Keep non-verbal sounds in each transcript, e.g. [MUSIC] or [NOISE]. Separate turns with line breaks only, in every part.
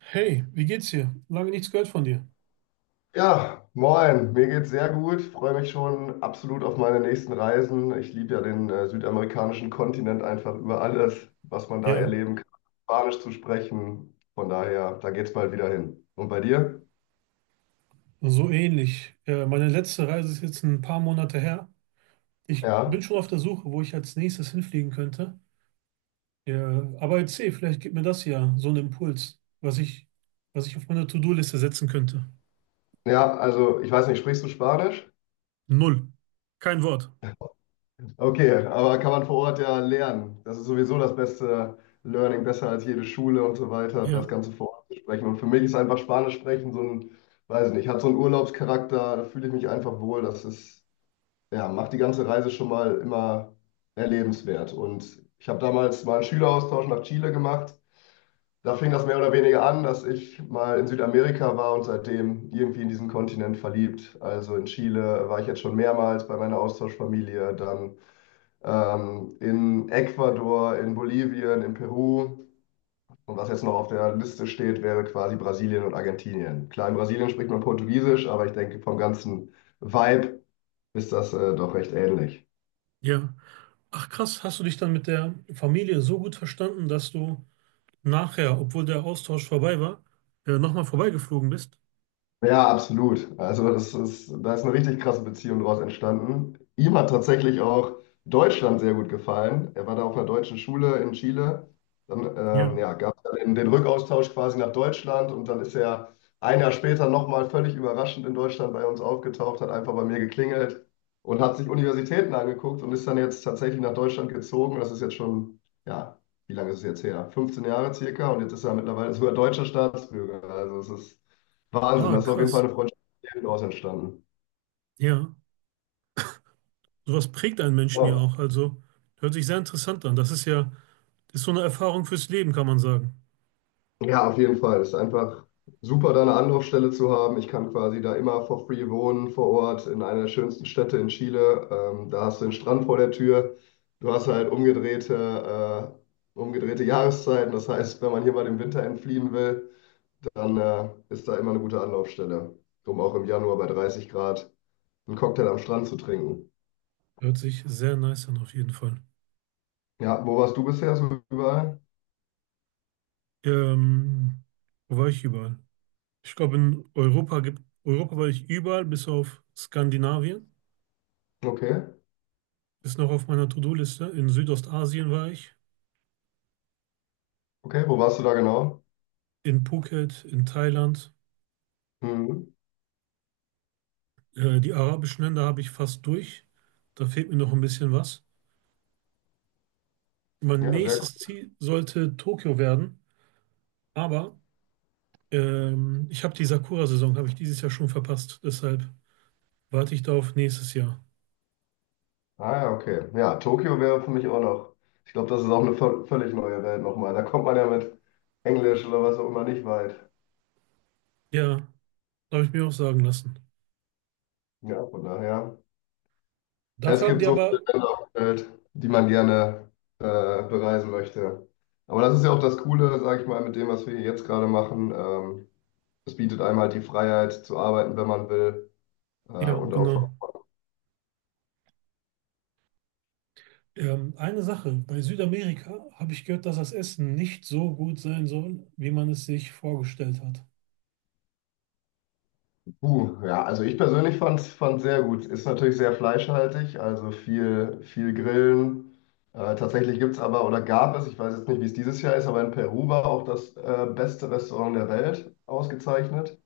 Hey, wie geht's dir? Lange nichts gehört von dir.
Ja, moin, mir geht's sehr gut, freue mich schon absolut auf meine nächsten Reisen. Ich liebe ja den südamerikanischen Kontinent einfach über alles, was man da
Ja,
erleben kann, Spanisch zu sprechen. Von daher, da geht's bald wieder hin. Und bei dir?
so ähnlich. Meine letzte Reise ist jetzt ein paar Monate her. Ich
Ja,
bin schon auf der Suche, wo ich als nächstes hinfliegen könnte. Ja, aber erzähl, vielleicht gibt mir das ja so einen Impuls, was ich auf meine To-Do-Liste setzen könnte.
ja, also ich weiß nicht, sprichst du Spanisch?
Null. Kein Wort.
Okay, aber kann man vor Ort ja lernen. Das ist sowieso das beste Learning, besser als jede Schule und so weiter, das
Ja,
Ganze vor Ort zu sprechen. Und für mich ist einfach Spanisch sprechen so ein, weiß nicht, hat so einen Urlaubscharakter, da fühle ich mich einfach wohl. Das ist ja, macht die ganze Reise schon mal immer erlebenswert. Und ich habe damals mal einen Schüleraustausch nach Chile gemacht. Da fing das mehr oder weniger an, dass ich mal in Südamerika war und seitdem irgendwie in diesen Kontinent verliebt. Also in Chile war ich jetzt schon mehrmals bei meiner Austauschfamilie, dann in Ecuador, in Bolivien, in Peru. Und was jetzt noch auf der Liste steht, wäre quasi Brasilien und Argentinien. Klar, in Brasilien spricht man Portugiesisch, aber ich denke, vom ganzen Vibe ist das doch recht ähnlich.
ja. Ach krass, hast du dich dann mit der Familie so gut verstanden, dass du nachher, obwohl der Austausch vorbei war, nochmal vorbeigeflogen bist?
Ja, absolut. Also das ist, da ist eine richtig krasse Beziehung daraus entstanden. Ihm hat tatsächlich auch Deutschland sehr gut gefallen. Er war da auf einer deutschen Schule in Chile. Dann
Ja.
ja, gab es dann den Rückaustausch quasi nach Deutschland und dann ist er ein Jahr später nochmal völlig überraschend in Deutschland bei uns aufgetaucht, hat einfach bei mir geklingelt und hat sich Universitäten angeguckt und ist dann jetzt tatsächlich nach Deutschland gezogen. Das ist jetzt schon, ja, wie lange ist es jetzt her? 15 Jahre circa, und jetzt ist er mittlerweile sogar deutscher Staatsbürger. Also es ist Wahnsinn,
Ah,
das ist auf jeden Fall
krass.
eine Freundschaft daraus entstanden.
Ja. Sowas prägt einen Menschen ja
Ja,
auch. Also hört sich sehr interessant an. Das ist so eine Erfahrung fürs Leben, kann man sagen.
Ja, auf jeden Fall. Es ist einfach super, da eine Anlaufstelle zu haben. Ich kann quasi da immer for free wohnen vor Ort in einer der schönsten Städte in Chile. Da hast du den Strand vor der Tür. Du hast halt umgedrehte Jahreszeiten. Das heißt, wenn man hier mal dem Winter entfliehen will, dann ist da immer eine gute Anlaufstelle, um auch im Januar bei 30 Grad einen Cocktail am Strand zu trinken.
Hört sich sehr nice an, auf jeden Fall.
Ja, wo warst du bisher so überall?
Ähm, Wo war ich überall? Ich glaube, Europa war ich überall, bis auf Skandinavien.
Okay,
Ist noch auf meiner To-Do-Liste. In Südostasien war ich,
okay, wo warst du da genau?
in Phuket, in Thailand.
Mhm.
Die arabischen Länder habe ich fast durch. Da fehlt mir noch ein bisschen was. Mein
Ja, sehr gut.
nächstes Ziel sollte Tokio werden, aber ich habe die Sakura-Saison, habe ich dieses Jahr schon verpasst. Deshalb warte ich da auf nächstes Jahr.
Ah, ja, okay. Ja, Tokio wäre für mich auch noch. Ich glaube, das ist auch eine völlig neue Welt nochmal. Da kommt man ja mit Englisch oder was auch immer nicht weit.
Ja, habe ich mir auch sagen lassen.
Ja, von daher. Es
Dafür haben
gibt
die
so viele
aber,
Länder auf der Welt, die man gerne bereisen möchte. Aber das ist ja auch das Coole, sage ich mal, mit dem, was wir hier jetzt gerade machen. Es bietet einem halt die Freiheit zu arbeiten, wenn man will,
ja,
und auch.
genau. Eine Sache, bei Südamerika habe ich gehört, dass das Essen nicht so gut sein soll, wie man es sich vorgestellt hat.
Ja, also ich persönlich fand es sehr gut. Ist natürlich sehr fleischhaltig, also viel, viel Grillen. Tatsächlich gibt es aber oder gab es, ich weiß jetzt nicht, wie es dieses Jahr ist, aber in Peru war auch das beste Restaurant der Welt ausgezeichnet.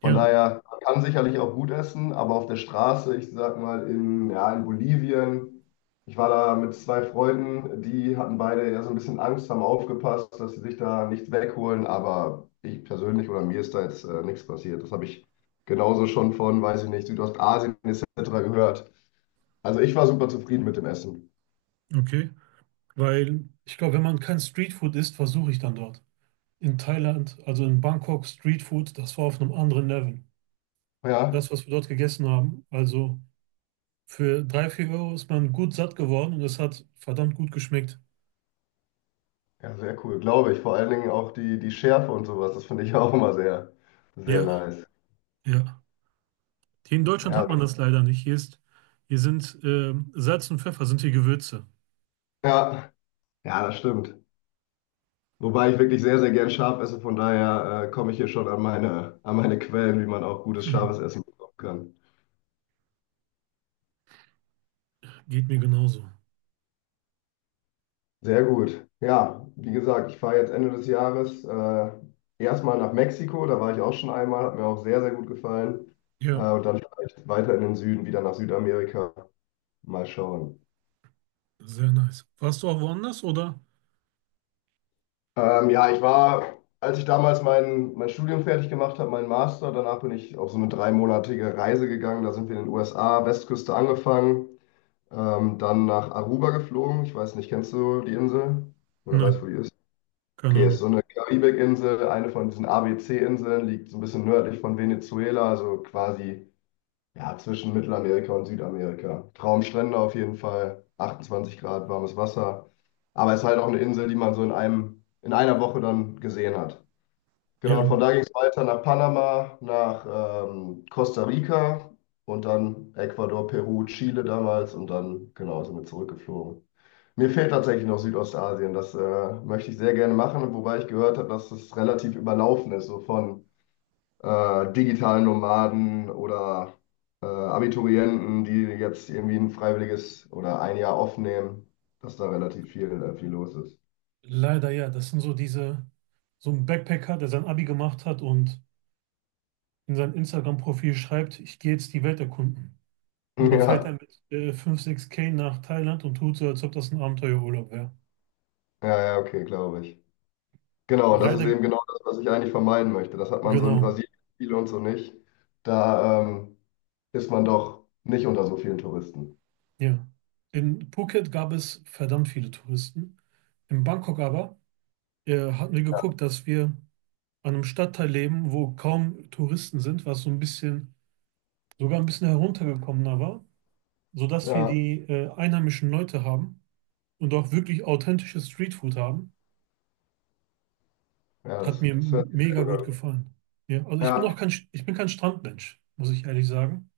Von
Ja,
daher, man kann sicherlich auch gut essen, aber auf der Straße, ich sag mal in, ja, in Bolivien, ich war da mit zwei Freunden, die hatten beide ja so ein bisschen Angst, haben aufgepasst, dass sie sich da nichts wegholen, aber ich persönlich oder mir ist da jetzt nichts passiert. Das habe ich genauso schon von, weiß ich nicht, Südostasien etc. gehört. Also ich war super zufrieden mit dem Essen.
okay. Weil ich glaube, wenn man kein Streetfood isst, versuche ich dann dort. In Thailand, also in Bangkok, Streetfood, das war auf einem anderen Level.
Ja,
Das, was wir dort gegessen haben, also. Für 3 4 Euro ist man gut satt geworden und es hat verdammt gut geschmeckt.
ja, sehr cool, glaube ich. Vor allen Dingen auch die Schärfe und sowas, das finde ich [LAUGHS] auch immer sehr, sehr
Ja,
nice.
ja. Hier in Deutschland
Ja,
hat man das leider nicht. Hier sind Salz und Pfeffer sind hier Gewürze.
ja, ja, das stimmt. Wobei ich wirklich sehr, sehr gern scharf esse, von daher komme ich hier schon an meine, Quellen, wie man auch gutes
Mhm.
scharfes Essen bekommen kann.
Geht mir genauso.
Sehr gut. Ja, wie gesagt, ich fahre jetzt Ende des Jahres erstmal nach Mexiko, da war ich auch schon einmal, hat mir auch sehr, sehr gut gefallen.
Ja,
Und dann vielleicht weiter in den Süden, wieder nach Südamerika. Mal schauen.
sehr nice. Warst du auch woanders oder?
Ja, ich war, als ich damals mein Studium fertig gemacht habe, meinen Master, danach bin ich auf so eine dreimonatige Reise gegangen. Da sind wir in den USA, Westküste angefangen, dann nach Aruba geflogen. Ich weiß nicht, kennst du die Insel? Oder weißt
Nein,
du, wo die ist?
keine
Okay, ist
Ahnung.
so eine Karibikinsel, eine von diesen ABC-Inseln, liegt so ein bisschen nördlich von Venezuela, also quasi ja, zwischen Mittelamerika und Südamerika. Traumstrände auf jeden Fall, 28 Grad warmes Wasser. Aber es ist halt auch eine Insel, die man so in einer Woche dann gesehen hat. Genau, und
Ja,
von da ging es weiter nach Panama, nach Costa Rica und dann Ecuador, Peru, Chile damals und dann, genau, sind wir zurückgeflogen. Mir fehlt tatsächlich noch Südostasien. Das möchte ich sehr gerne machen, wobei ich gehört habe, dass es relativ überlaufen ist, so von digitalen Nomaden oder Abiturienten, die jetzt irgendwie ein freiwilliges oder ein Jahr aufnehmen, dass da relativ viel los ist.
leider ja. Das sind so diese, so ein Backpacker, der sein Abi gemacht hat und in sein Instagram-Profil schreibt, ich gehe jetzt die Welt erkunden.
[LAUGHS]
Und dann fährt
Ja,
er mit 5, 6K nach Thailand und tut so, als ob das ein Abenteuerurlaub wäre.
ja, ja, okay, glaube ich. Genau, und das ist
Leider,
eben genau das, was ich eigentlich vermeiden möchte. Das hat man so in
genau,
Brasilien viel und so nicht. Da ist man doch nicht unter so vielen Touristen.
ja. In Phuket gab es verdammt viele Touristen. In Bangkok aber hatten wir geguckt, dass wir an einem Stadtteil leben, wo kaum Touristen sind, was so ein bisschen, sogar ein bisschen heruntergekommener war, sodass wir
Ja,
die einheimischen Leute haben und auch wirklich authentisches Streetfood haben.
ja,
Hat
das,
mir
das hört sich sehr
mega
gut
gut
an.
gefallen. Ja, also
Ja,
ich bin kein Strandmensch, muss ich ehrlich sagen.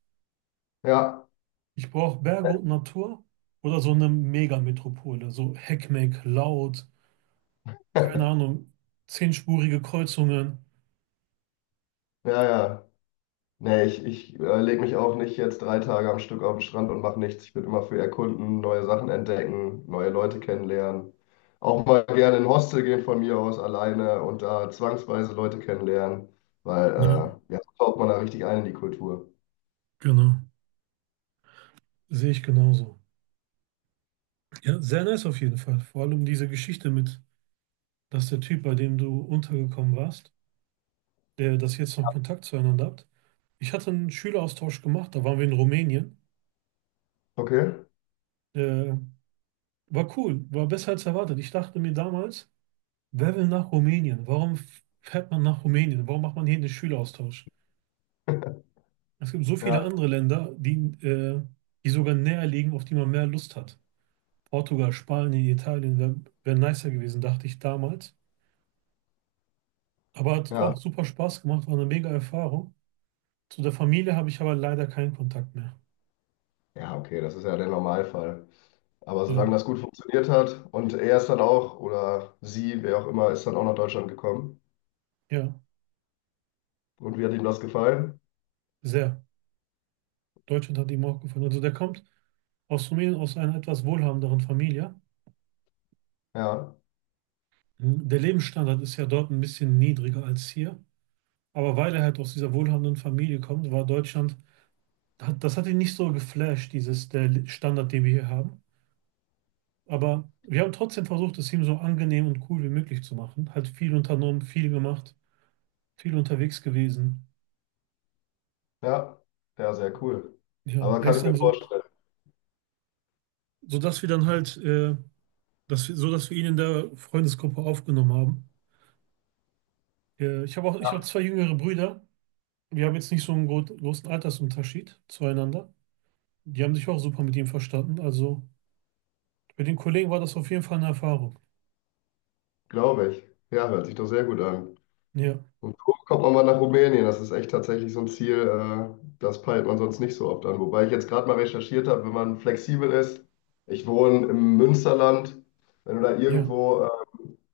ja,
Ich brauche Berge und Natur oder so eine Megametropole, so Heckmeck, laut, keine
[LAUGHS]
Ahnung, zehnspurige Kreuzungen.
ja, ja. Nee, ich lege mich auch nicht jetzt 3 Tage am Stück auf den Strand und mache nichts. Ich bin immer für Erkunden, neue Sachen entdecken, neue Leute kennenlernen. Auch mal gerne in ein Hostel gehen von mir aus alleine und da zwangsweise Leute kennenlernen, weil
Ja,
ja, so taucht man da richtig ein in die Kultur.
genau. Sehe ich genauso. Ja, sehr nice auf jeden Fall. Vor allem diese Geschichte mit, dass der Typ, bei dem du untergekommen warst, der das jetzt noch Kontakt zueinander habt. Ich hatte einen Schüleraustausch gemacht, da waren wir in Rumänien.
Okay,
Äh, war cool, war besser als erwartet. Ich dachte mir damals, wer will nach Rumänien? Warum fährt man nach Rumänien? Warum macht man hier den Schüleraustausch? Es gibt so viele
ja,
andere Länder, die, äh, die sogar näher liegen, auf die man mehr Lust hat. Portugal, Spanien, Italien wär nicer gewesen, dachte ich damals. Aber hat
ja.
auch super Spaß gemacht, war eine mega Erfahrung. Zu der Familie habe ich aber leider keinen Kontakt mehr.
Ja, okay, das ist ja der Normalfall. Aber solange
Ja,
das gut funktioniert hat, und er ist dann auch, oder sie, wer auch immer, ist dann auch nach Deutschland gekommen.
ja,
Und wie hat ihm das gefallen?
sehr. Deutschland hat ihm auch gefallen. Also der kommt aus Rumänien, aus einer etwas wohlhabenderen Familie.
Ja.
Mhm. Der Lebensstandard ist ja dort ein bisschen niedriger als hier. Aber weil er halt aus dieser wohlhabenden Familie kommt, war Deutschland das hat ihn nicht so geflasht, dieses der Standard, den wir hier haben. Aber wir haben trotzdem versucht, es ihm so angenehm und cool wie möglich zu machen. Hat viel unternommen, viel gemacht, viel unterwegs gewesen.
Ja, ja, sehr cool.
Ja,
Aber
er
kann
ist
ich mir
dann so,
vorstellen,
so dass wir dann halt, dass wir, so dass wir ihn in der Freundesgruppe aufgenommen haben. Ich habe zwei jüngere Brüder. Wir haben jetzt nicht so einen großen Altersunterschied zueinander. Die haben sich auch super mit ihm verstanden. Also für den Kollegen war das auf jeden Fall eine Erfahrung.
glaube ich. Ja, hört sich doch sehr gut an.
Ja,
Und so kommt man mal nach Rumänien. Das ist echt tatsächlich so ein Ziel, das peilt man sonst nicht so oft an. Wobei ich jetzt gerade mal recherchiert habe, wenn man flexibel ist. Ich wohne im Münsterland. Wenn du da
ja,
irgendwo,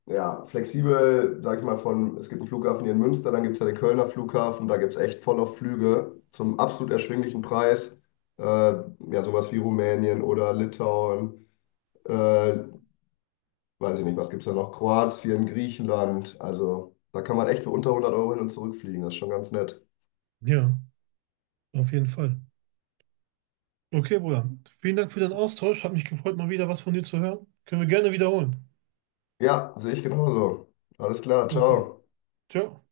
ja, flexibel, sag ich mal, von, es gibt einen Flughafen hier in Münster, dann gibt es ja den Kölner Flughafen, da gibt es echt voll auf Flüge zum absolut erschwinglichen Preis. Ja, sowas wie Rumänien oder Litauen äh, weiß ich nicht, was gibt es da noch? Kroatien, Griechenland. Also da kann man echt für unter 100 € hin und zurückfliegen. Das ist schon ganz nett.
ja, auf jeden Fall. Okay, Bruder. Vielen Dank für den Austausch. Hat mich gefreut, mal wieder was von dir zu hören. Können wir gerne wiederholen.
Ja, sehe ich genauso. Alles klar,
Okay.
ciao.
Ciao.